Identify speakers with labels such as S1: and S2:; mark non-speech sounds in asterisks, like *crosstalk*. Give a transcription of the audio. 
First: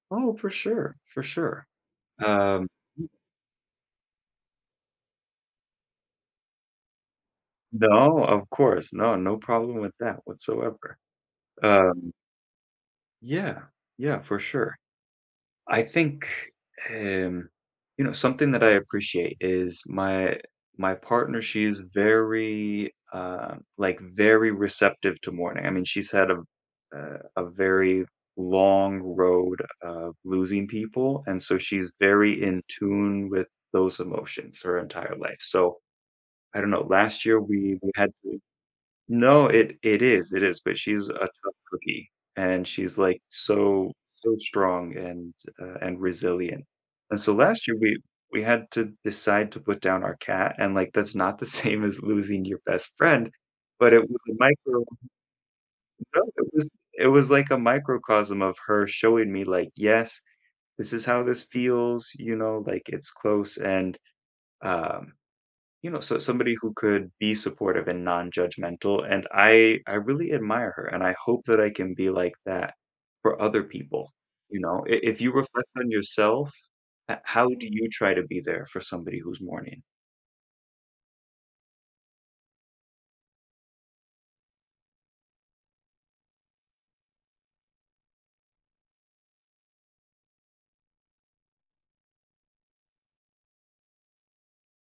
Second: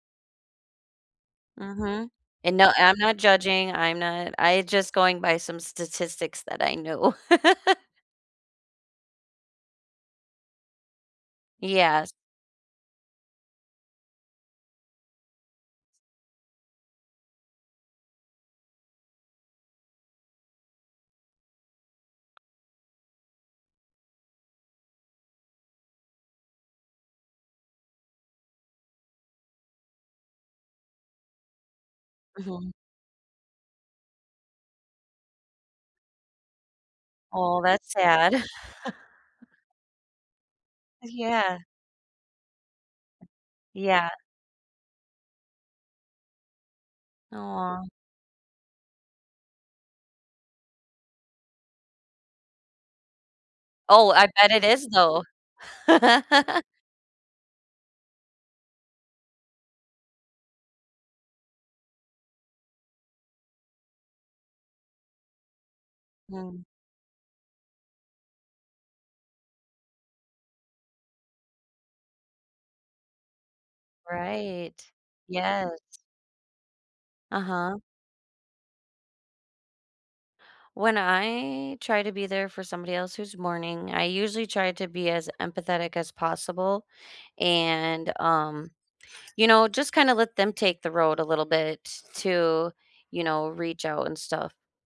S1: Oh, for sure, for sure.
S2: Mhm. And
S1: Um,
S2: no, I'm
S1: m
S2: not judging, I'm not I just going by some statistics that I know. *laughs*
S1: No, of course. No, no problem with that whatsoever, um
S2: Yes.
S1: Yeah. Yeah, for sure. I think, um you know, something that I appreciate is my my partner, she's very, uh like, very receptive to mourning. I mean, she's had a v a a very long road of losing people, and so she's very in
S2: Mhm.
S1: tune with those emotions her entire life, so I don't know, last year
S2: Aw,
S1: we
S2: that's
S1: we had
S2: sad.
S1: to No,
S2: *chuckles*
S1: it it is it is, but she's a tough
S2: Yeah.
S1: cookie, and she's, like, so
S2: Yeah.
S1: so strong and uh, and resilient, and so last year,
S2: Aw.
S1: we we had to decide to put down our cat, and, like, that's not the same as losing your best friend, but it
S2: Oh,
S1: was
S2: I
S1: a
S2: bet it
S1: micro
S2: is, though.
S1: No, it
S2: *laughs*
S1: was it was, like, a microcosm of her showing me, like, "Yes, this is how this feels," you know, like, it's close, and, um, you know, so somebody
S2: Mm.
S1: who could be supportive and nonjudgmental, and I I really admire her, and I hope that I can be like that for other people, you
S2: Right.
S1: know? I if you
S2: Yes.
S1: reflect on yourself, h how do
S2: Uh-huh.
S1: you try to be there for somebody who's mourning?
S2: When I try to be there for somebody else who's mourning, I usually try to be as empathetic as possible, and, um, you know, just kinda let them take the road a little bit to, you know, reach out and stuff.